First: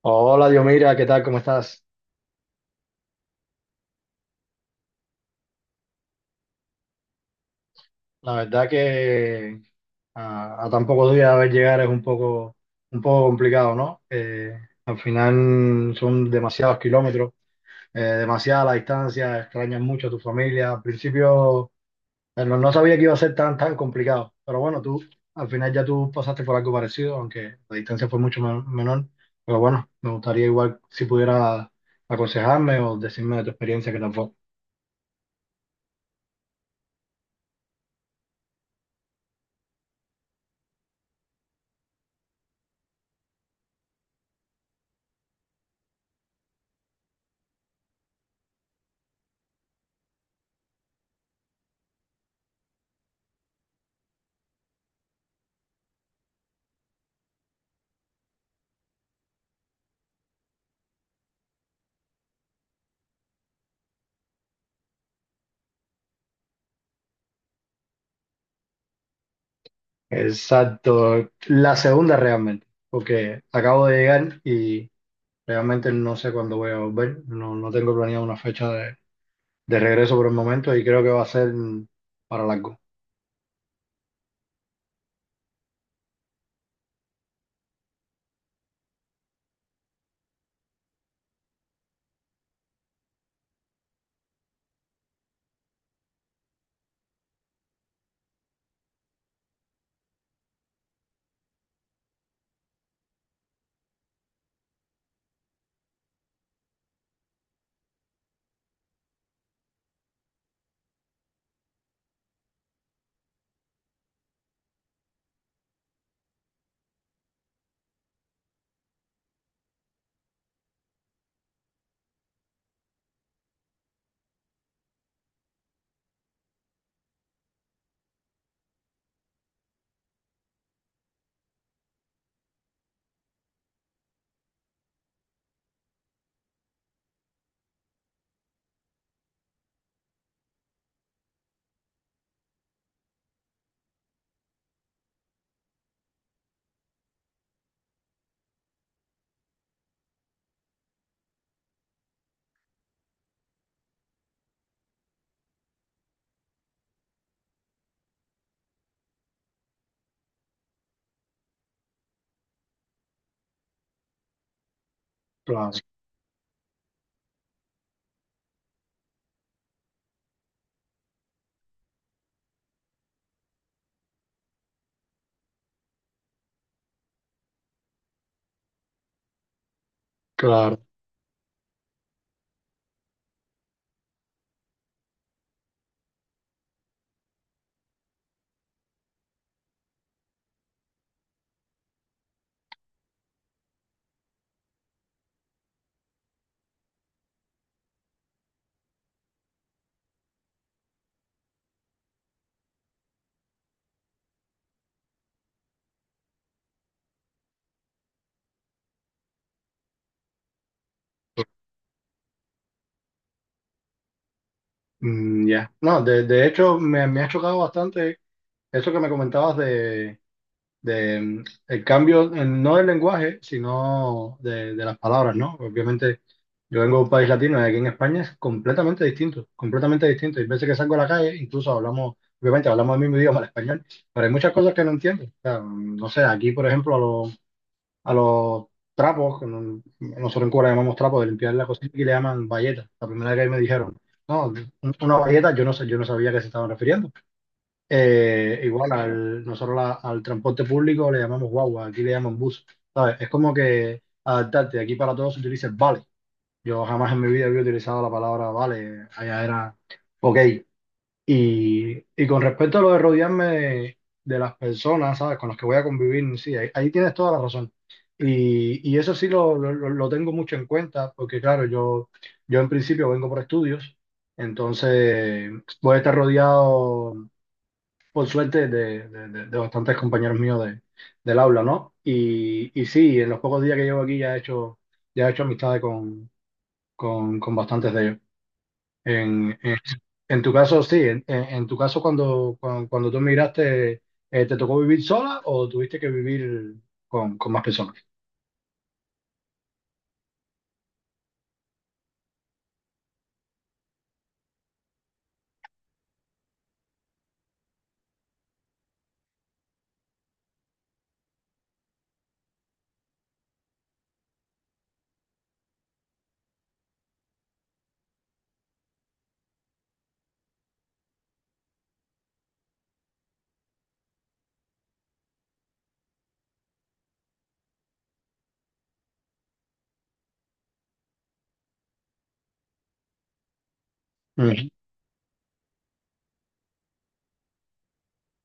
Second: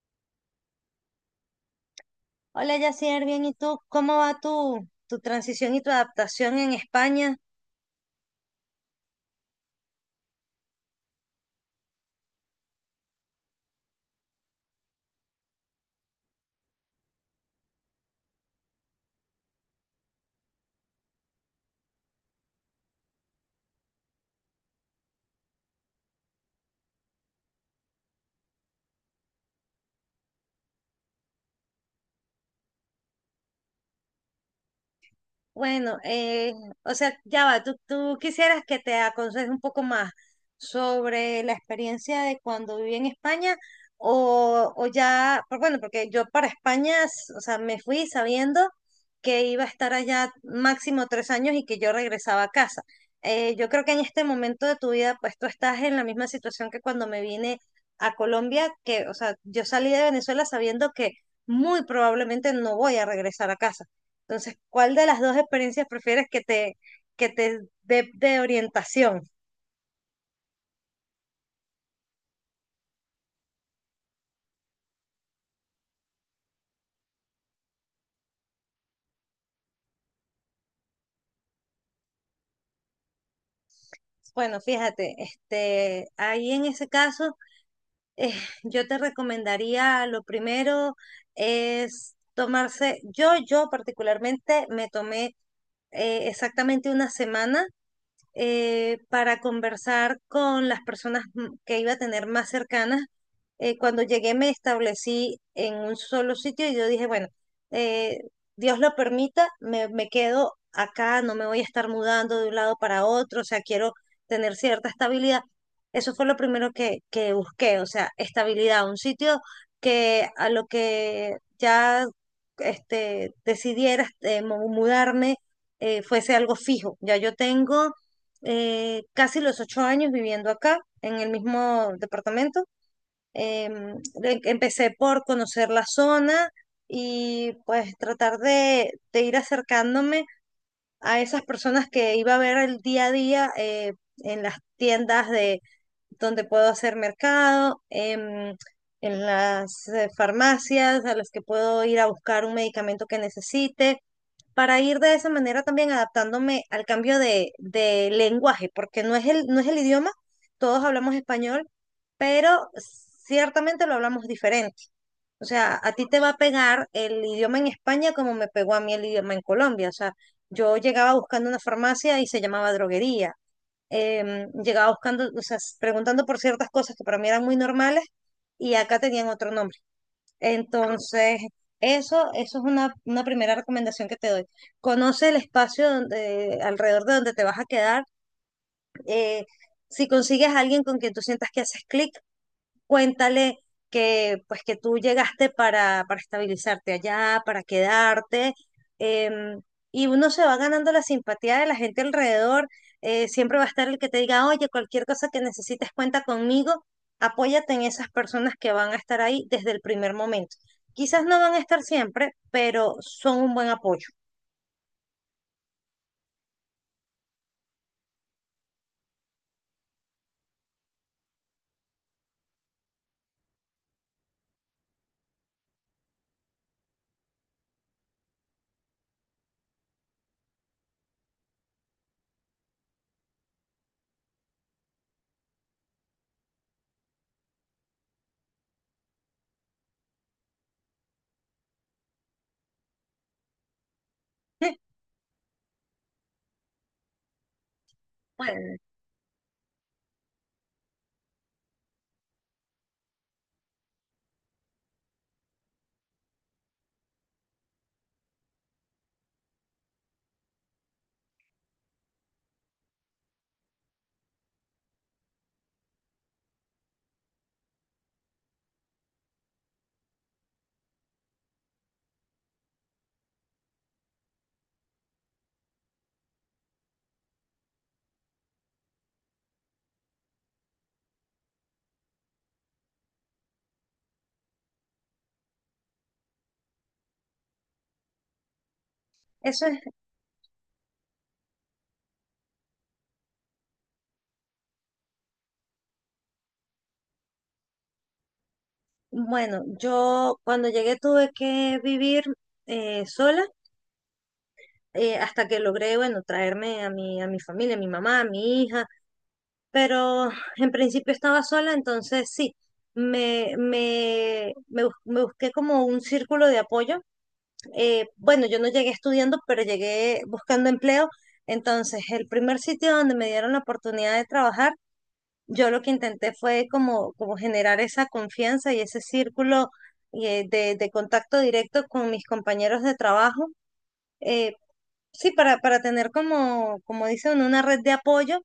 Hola, Diomira, ¿qué tal? ¿Cómo estás? Hola, Yacier, bien, ¿y tú? ¿Cómo va tu transición y tu adaptación en España? La verdad que a tan pocos días de ver llegar es un poco complicado, ¿no? Al final son demasiados kilómetros, demasiada la distancia, extrañas mucho a tu familia. Al principio no sabía que iba a ser tan complicado, pero bueno, tú al final ya tú pasaste por algo parecido, aunque la distancia fue menor. Pero bueno, me gustaría igual si pudiera aconsejarme o decirme de tu experiencia que tampoco. Bueno, o sea, ya va, tú quisieras que te aconseje un poco más sobre la experiencia de cuando viví en España o ya, bueno, porque yo para España, o sea, me fui sabiendo que iba a estar allá máximo 3 años y que yo regresaba a casa. Yo creo que en este momento de tu vida, pues tú estás en la misma situación que cuando me vine a Colombia, que, o sea, yo salí de Venezuela sabiendo que muy probablemente no voy a regresar a casa. Entonces, ¿cuál de las dos experiencias prefieres que te dé de orientación? Exacto, la segunda realmente, porque acabo de llegar y realmente no sé cuándo voy a volver, no tengo planeado una fecha de regreso por el momento y creo que va a ser para largo. Bueno, fíjate, ahí en ese caso, eh, yo te recomendaría, lo primero es tomarse, yo particularmente me tomé exactamente una semana para conversar con las personas que iba a tener más cercanas. Cuando llegué me establecí en un solo sitio y yo dije, bueno, eh, Dios lo permita, me quedo acá, no me voy a estar mudando de un lado para otro, o sea, quiero tener cierta estabilidad. Eso fue lo primero que busqué, o sea, estabilidad, un sitio que a lo que ya decidiera mudarme fuese algo fijo. Ya yo tengo casi los 8 años viviendo acá, en el mismo departamento. Em, Empecé por conocer la zona y pues tratar de ir acercándome a esas personas que iba a ver el día a día en las tiendas de donde puedo hacer mercado, en las farmacias a las que puedo ir a buscar un medicamento que necesite para ir de esa manera también adaptándome al cambio de lenguaje, porque no es el idioma, todos hablamos español, pero ciertamente lo hablamos diferente. O Claro, sea, a ti te va a pegar el idioma en España como me pegó a mí el idioma en Colombia. O sea, yo llegaba buscando una farmacia y se llamaba droguería. Llegaba buscando, o sea, preguntando por ciertas cosas que para mí eran muy normales y acá tenían otro nombre. claro. Entonces, eso es una primera recomendación que te doy. Conoce el espacio alrededor de donde te vas a quedar. eh, si consigues a alguien con quien tú sientas que haces clic, cuéntale que pues que tú llegaste para estabilizarte allá, para quedarte, em, y uno se va ganando la simpatía de la gente alrededor. Siempre va a estar el que te diga, oye, cualquier cosa que necesites, cuenta conmigo, apóyate en esas personas que van a estar ahí desde el primer momento. Quizás no van a estar siempre, pero son un buen apoyo. Mm, ya. No, de hecho me ha chocado bastante eso que me comentabas de el cambio, no del lenguaje, sino de las palabras, ¿no? Obviamente, yo vengo de un país latino y aquí en España es completamente distinto, completamente distinto. Hay veces que salgo a la calle, incluso hablamos, obviamente hablamos el mismo idioma, el español, pero hay muchas cosas que no entiendo. O sea, no sé, aquí, por ejemplo, a los trapos, que nosotros en Cuba le llamamos trapos de limpiar la cocina, y le llaman bayeta. La primera vez que ahí me dijeron, no, una bayeta, yo no sé, yo no sabía a qué se estaban refiriendo. Bueno, Igual al, al transporte público le llamamos guagua, aquí le llaman bus, ¿sabes? Es como que adaptarte, aquí para todos se utiliza el vale. Yo jamás en mi vida había utilizado la palabra vale, allá era ok. Y con respecto a lo de rodearme de las personas, ¿sabes? Con las que voy a convivir, sí, ahí, ahí tienes toda la razón. Y eso sí lo tengo mucho en cuenta, porque claro, yo en principio vengo por estudios, entonces voy a estar rodeado por suerte, de bastantes compañeros míos del aula, ¿no? Y sí, en los pocos días que llevo aquí ya he hecho amistades con bastantes de ellos. En, eso en, es, en tu caso, sí, en tu caso, cuando tú emigraste, ¿te tocó vivir sola o tuviste que vivir con más personas? bueno, yo cuando llegué tuve que vivir sola hasta que logré, bueno, traerme a mi familia, a mi mamá, a mi hija, pero en principio estaba sola, entonces sí, me busqué como un círculo de apoyo. Bueno, yo no llegué estudiando, pero llegué buscando empleo, entonces el primer sitio donde me dieron la oportunidad de trabajar, yo lo que intenté fue como generar esa confianza y ese círculo de contacto directo con mis compañeros de trabajo. eh, Ujú. Sí, para tener como dice uno, una red de apoyo.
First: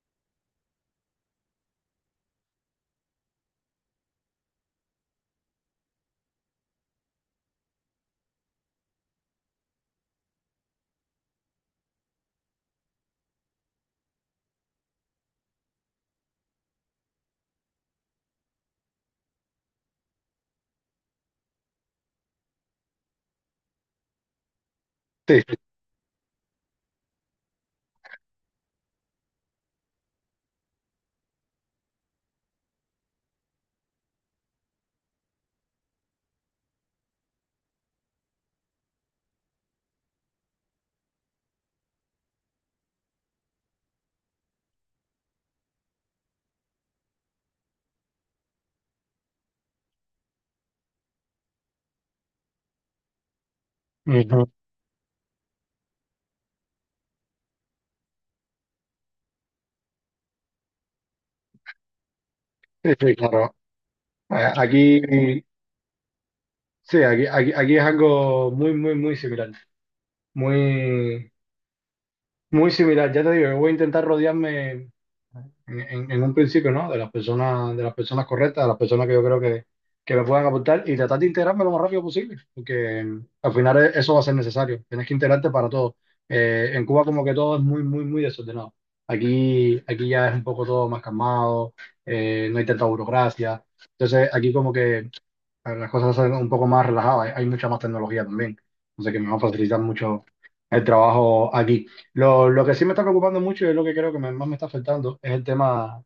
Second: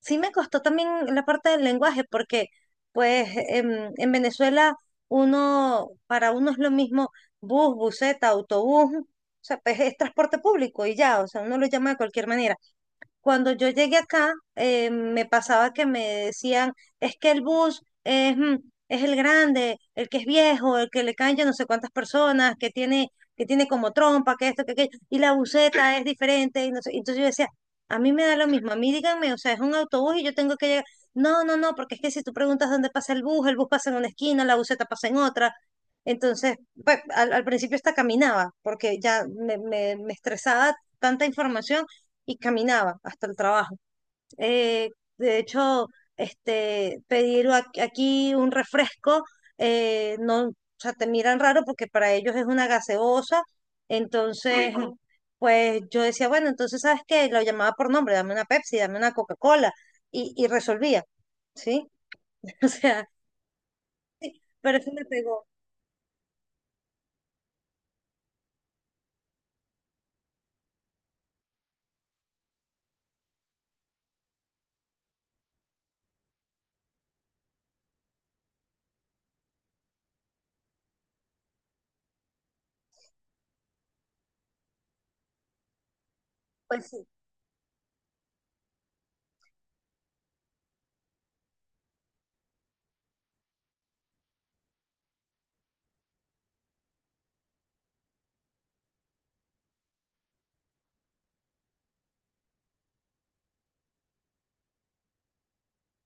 Sí me costó también la parte del lenguaje, porque pues en Venezuela para uno es lo mismo bus, buseta, autobús, o sea, pues es transporte público y ya, o sea, uno lo llama de cualquier manera. Cuando yo llegué acá, me pasaba que me decían, es que el bus es el grande, el que es viejo, el que le caen yo no sé cuántas personas, que tiene como trompa, que esto, que aquello, y la Sí, sí. buseta es diferente, y no sé. Entonces yo decía, a mí me da lo mismo, a mí díganme, o sea, es un autobús y yo tengo que llegar. No, no, no, porque es que si tú preguntas dónde pasa el bus pasa en una esquina, la buseta pasa en otra. Entonces, pues, al principio hasta caminaba, porque ya me estresaba tanta información y caminaba hasta el trabajo. Eh, de hecho, pedir aquí un refresco, no, o sea, te miran raro porque para ellos es una gaseosa. Ujú. Entonces, ujú. Pues yo decía, bueno, entonces, ¿sabes qué? Lo llamaba por nombre, dame una Pepsi, dame una Coca-Cola y resolvía, ¿sí? O Sí, sea, sí, claro. Pero eso Aquí, me pegó. sí, aquí es algo muy, muy, muy similar. Muy, muy similar, ya te digo, yo voy a intentar rodearme en un principio, ¿no? De las personas correctas, de las personas que yo creo que me puedan aportar y tratar de integrarme lo más rápido posible, porque al final eso va a ser necesario. Tienes que integrarte para todo. En Pues Cuba sí, como que todo es muy, muy, muy desordenado. Aquí, aquí ya es un poco todo más calmado, no hay tanta burocracia. Entonces aquí como que a ver, las cosas son un poco más relajadas, hay mucha más tecnología también, entonces que me va a facilitar mucho el trabajo aquí. Lo que sí me está preocupando mucho y es lo que creo que más me está afectando es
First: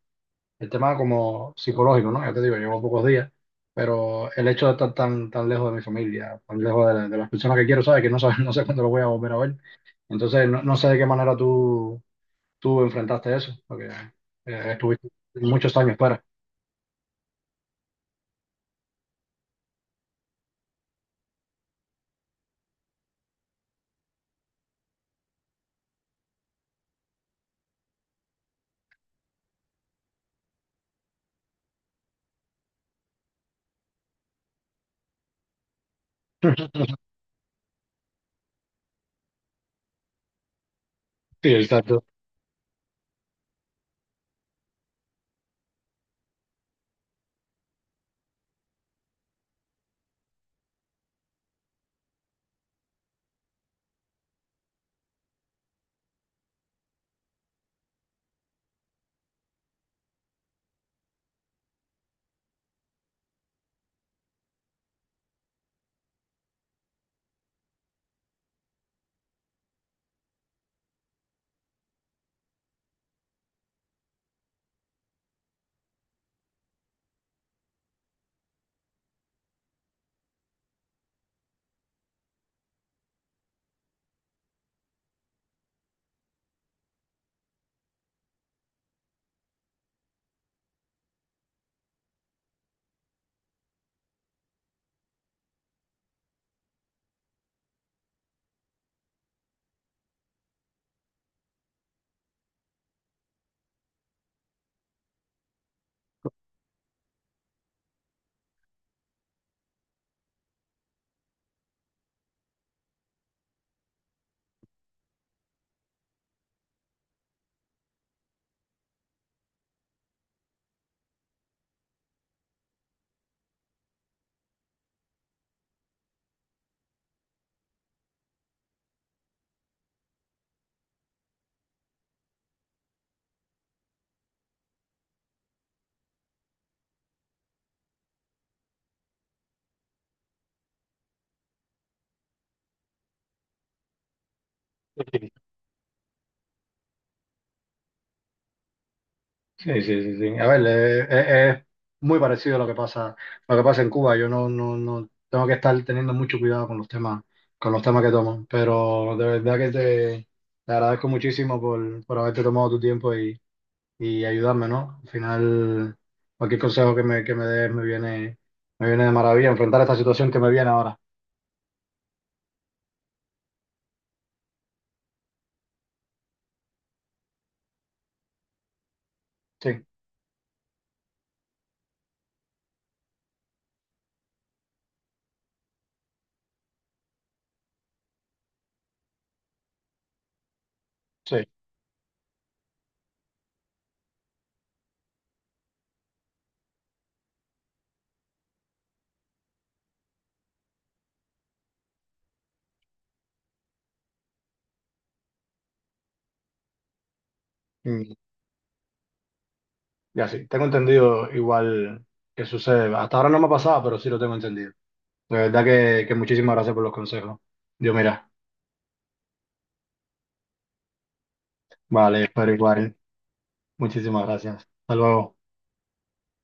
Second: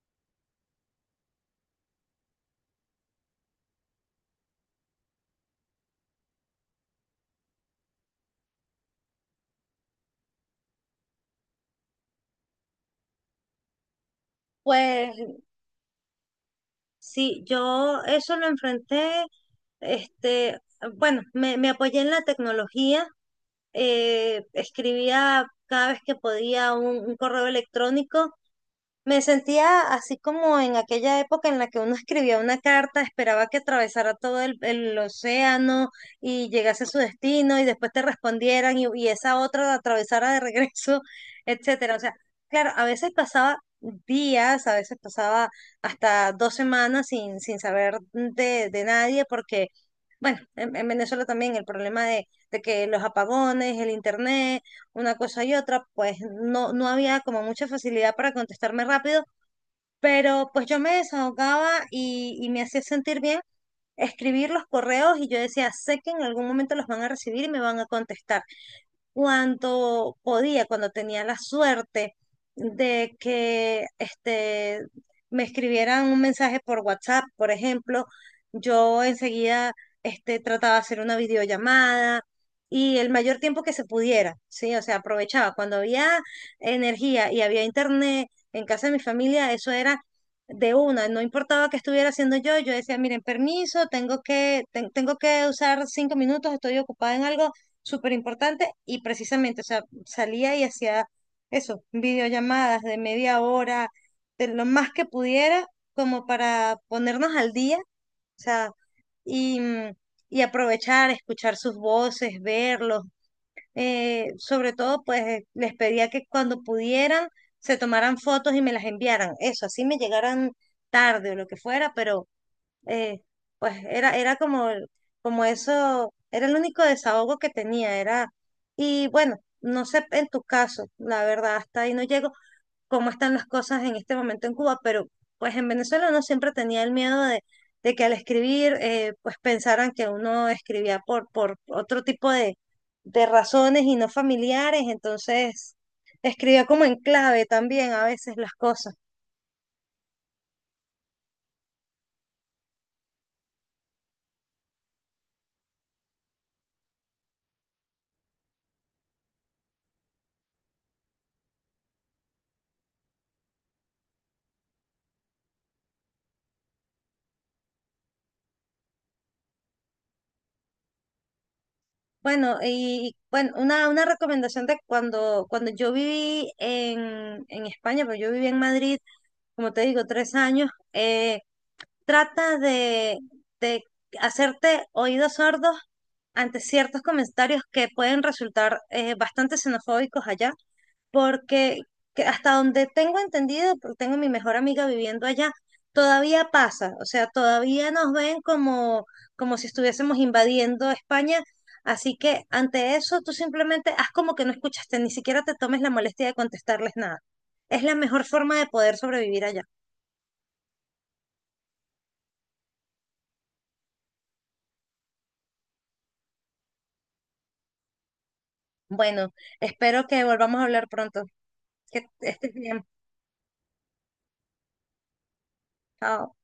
el tema como psicológico, ¿no? Ya te digo, llevo pocos días, pero el hecho de estar tan lejos de mi familia, tan lejos de, de las personas que quiero, ¿sabes? Que no, no sé cuándo lo voy a volver a ver. Entonces, no sé de qué manera tú, tú enfrentaste eso, porque estuviste pues muchos años fuera. sí, yo eso lo enfrenté, este, bueno, me apoyé en la tecnología escribía cada vez que podía un correo electrónico. Me sentía así como en aquella época en la que uno escribía una carta, esperaba que atravesara todo el océano y llegase a su destino y después te respondieran y esa otra la atravesara de regreso, Sí, etcétera. O exacto. sea, claro, a veces pasaba días, a veces pasaba hasta 2 semanas sin saber de nadie porque, bueno, en Venezuela también el problema de que los apagones, el internet, una cosa y otra, pues no había como mucha facilidad para contestarme rápido, pero pues yo me desahogaba y me hacía sentir bien escribir los correos y yo decía, sé que en algún momento los van a recibir y me van a contestar cuando podía, cuando tenía la suerte de que me escribieran un mensaje por WhatsApp, por ejemplo, yo enseguida trataba de hacer una videollamada y el mayor tiempo que se pudiera, ¿sí? O sea, aprovechaba. Cuando había energía y había internet en casa de mi familia, eso era de una, no importaba qué estuviera haciendo yo, decía, miren, permiso, tengo que usar 5 minutos, estoy ocupada en algo súper importante y precisamente, o sea, salía y hacía eso, videollamadas de media hora, de lo más que pudiera, como para ponernos al día, o sea, y, mm, y aprovechar, escuchar sus voces, verlos. Sobre todo, pues les pedía que cuando pudieran se tomaran fotos y me las enviaran. Eso, así me llegaran tarde o lo que fuera, pero eh, pues era como eso, era el único desahogo que tenía, y bueno, no sé en tu caso, la verdad, hasta ahí no llego, cómo están las cosas en este momento en Cuba, pero pues en Venezuela uno siempre tenía el miedo de, que al escribir, pues pensaran que uno escribía por otro tipo de razones y no familiares, entonces escribía como en clave también a veces las cosas. Sí, sí, sí, sí. A ver, es muy parecido a lo que pasa en Cuba. Yo no tengo que estar teniendo mucho cuidado con los temas que tomo. Pero de verdad que te agradezco muchísimo por haberte tomado tu tiempo y ayudarme, ¿no? Al final, cualquier consejo que me des me viene de maravilla enfrentar esta situación que me viene ahora. Bueno, una recomendación de cuando yo viví en España, pero yo viví en Madrid, como te Sí, digo, 3 años. Trata de hacerte oídos sordos ante ciertos comentarios que pueden resultar bastante xenofóbicos allá, sí. porque que hasta donde tengo entendido, porque tengo mi mejor amiga viviendo allá, todavía pasa, o sea, todavía nos ven como si estuviésemos invadiendo España, así que ante eso tú simplemente haz como que no escuchaste, ni siquiera te tomes la molestia de contestarles nada. Es la Mm, mejor forma de poder sobrevivir allá. ya sí, tengo entendido igual que sucede. Hasta ahora no me ha pasado, pero sí lo tengo entendido. La verdad que muchísimas gracias por los consejos. Dios, mira, Bueno, espero que volvamos a hablar pronto. Que vale, pero estés bien. igual. Muchísimas gracias. Hasta luego. Chao.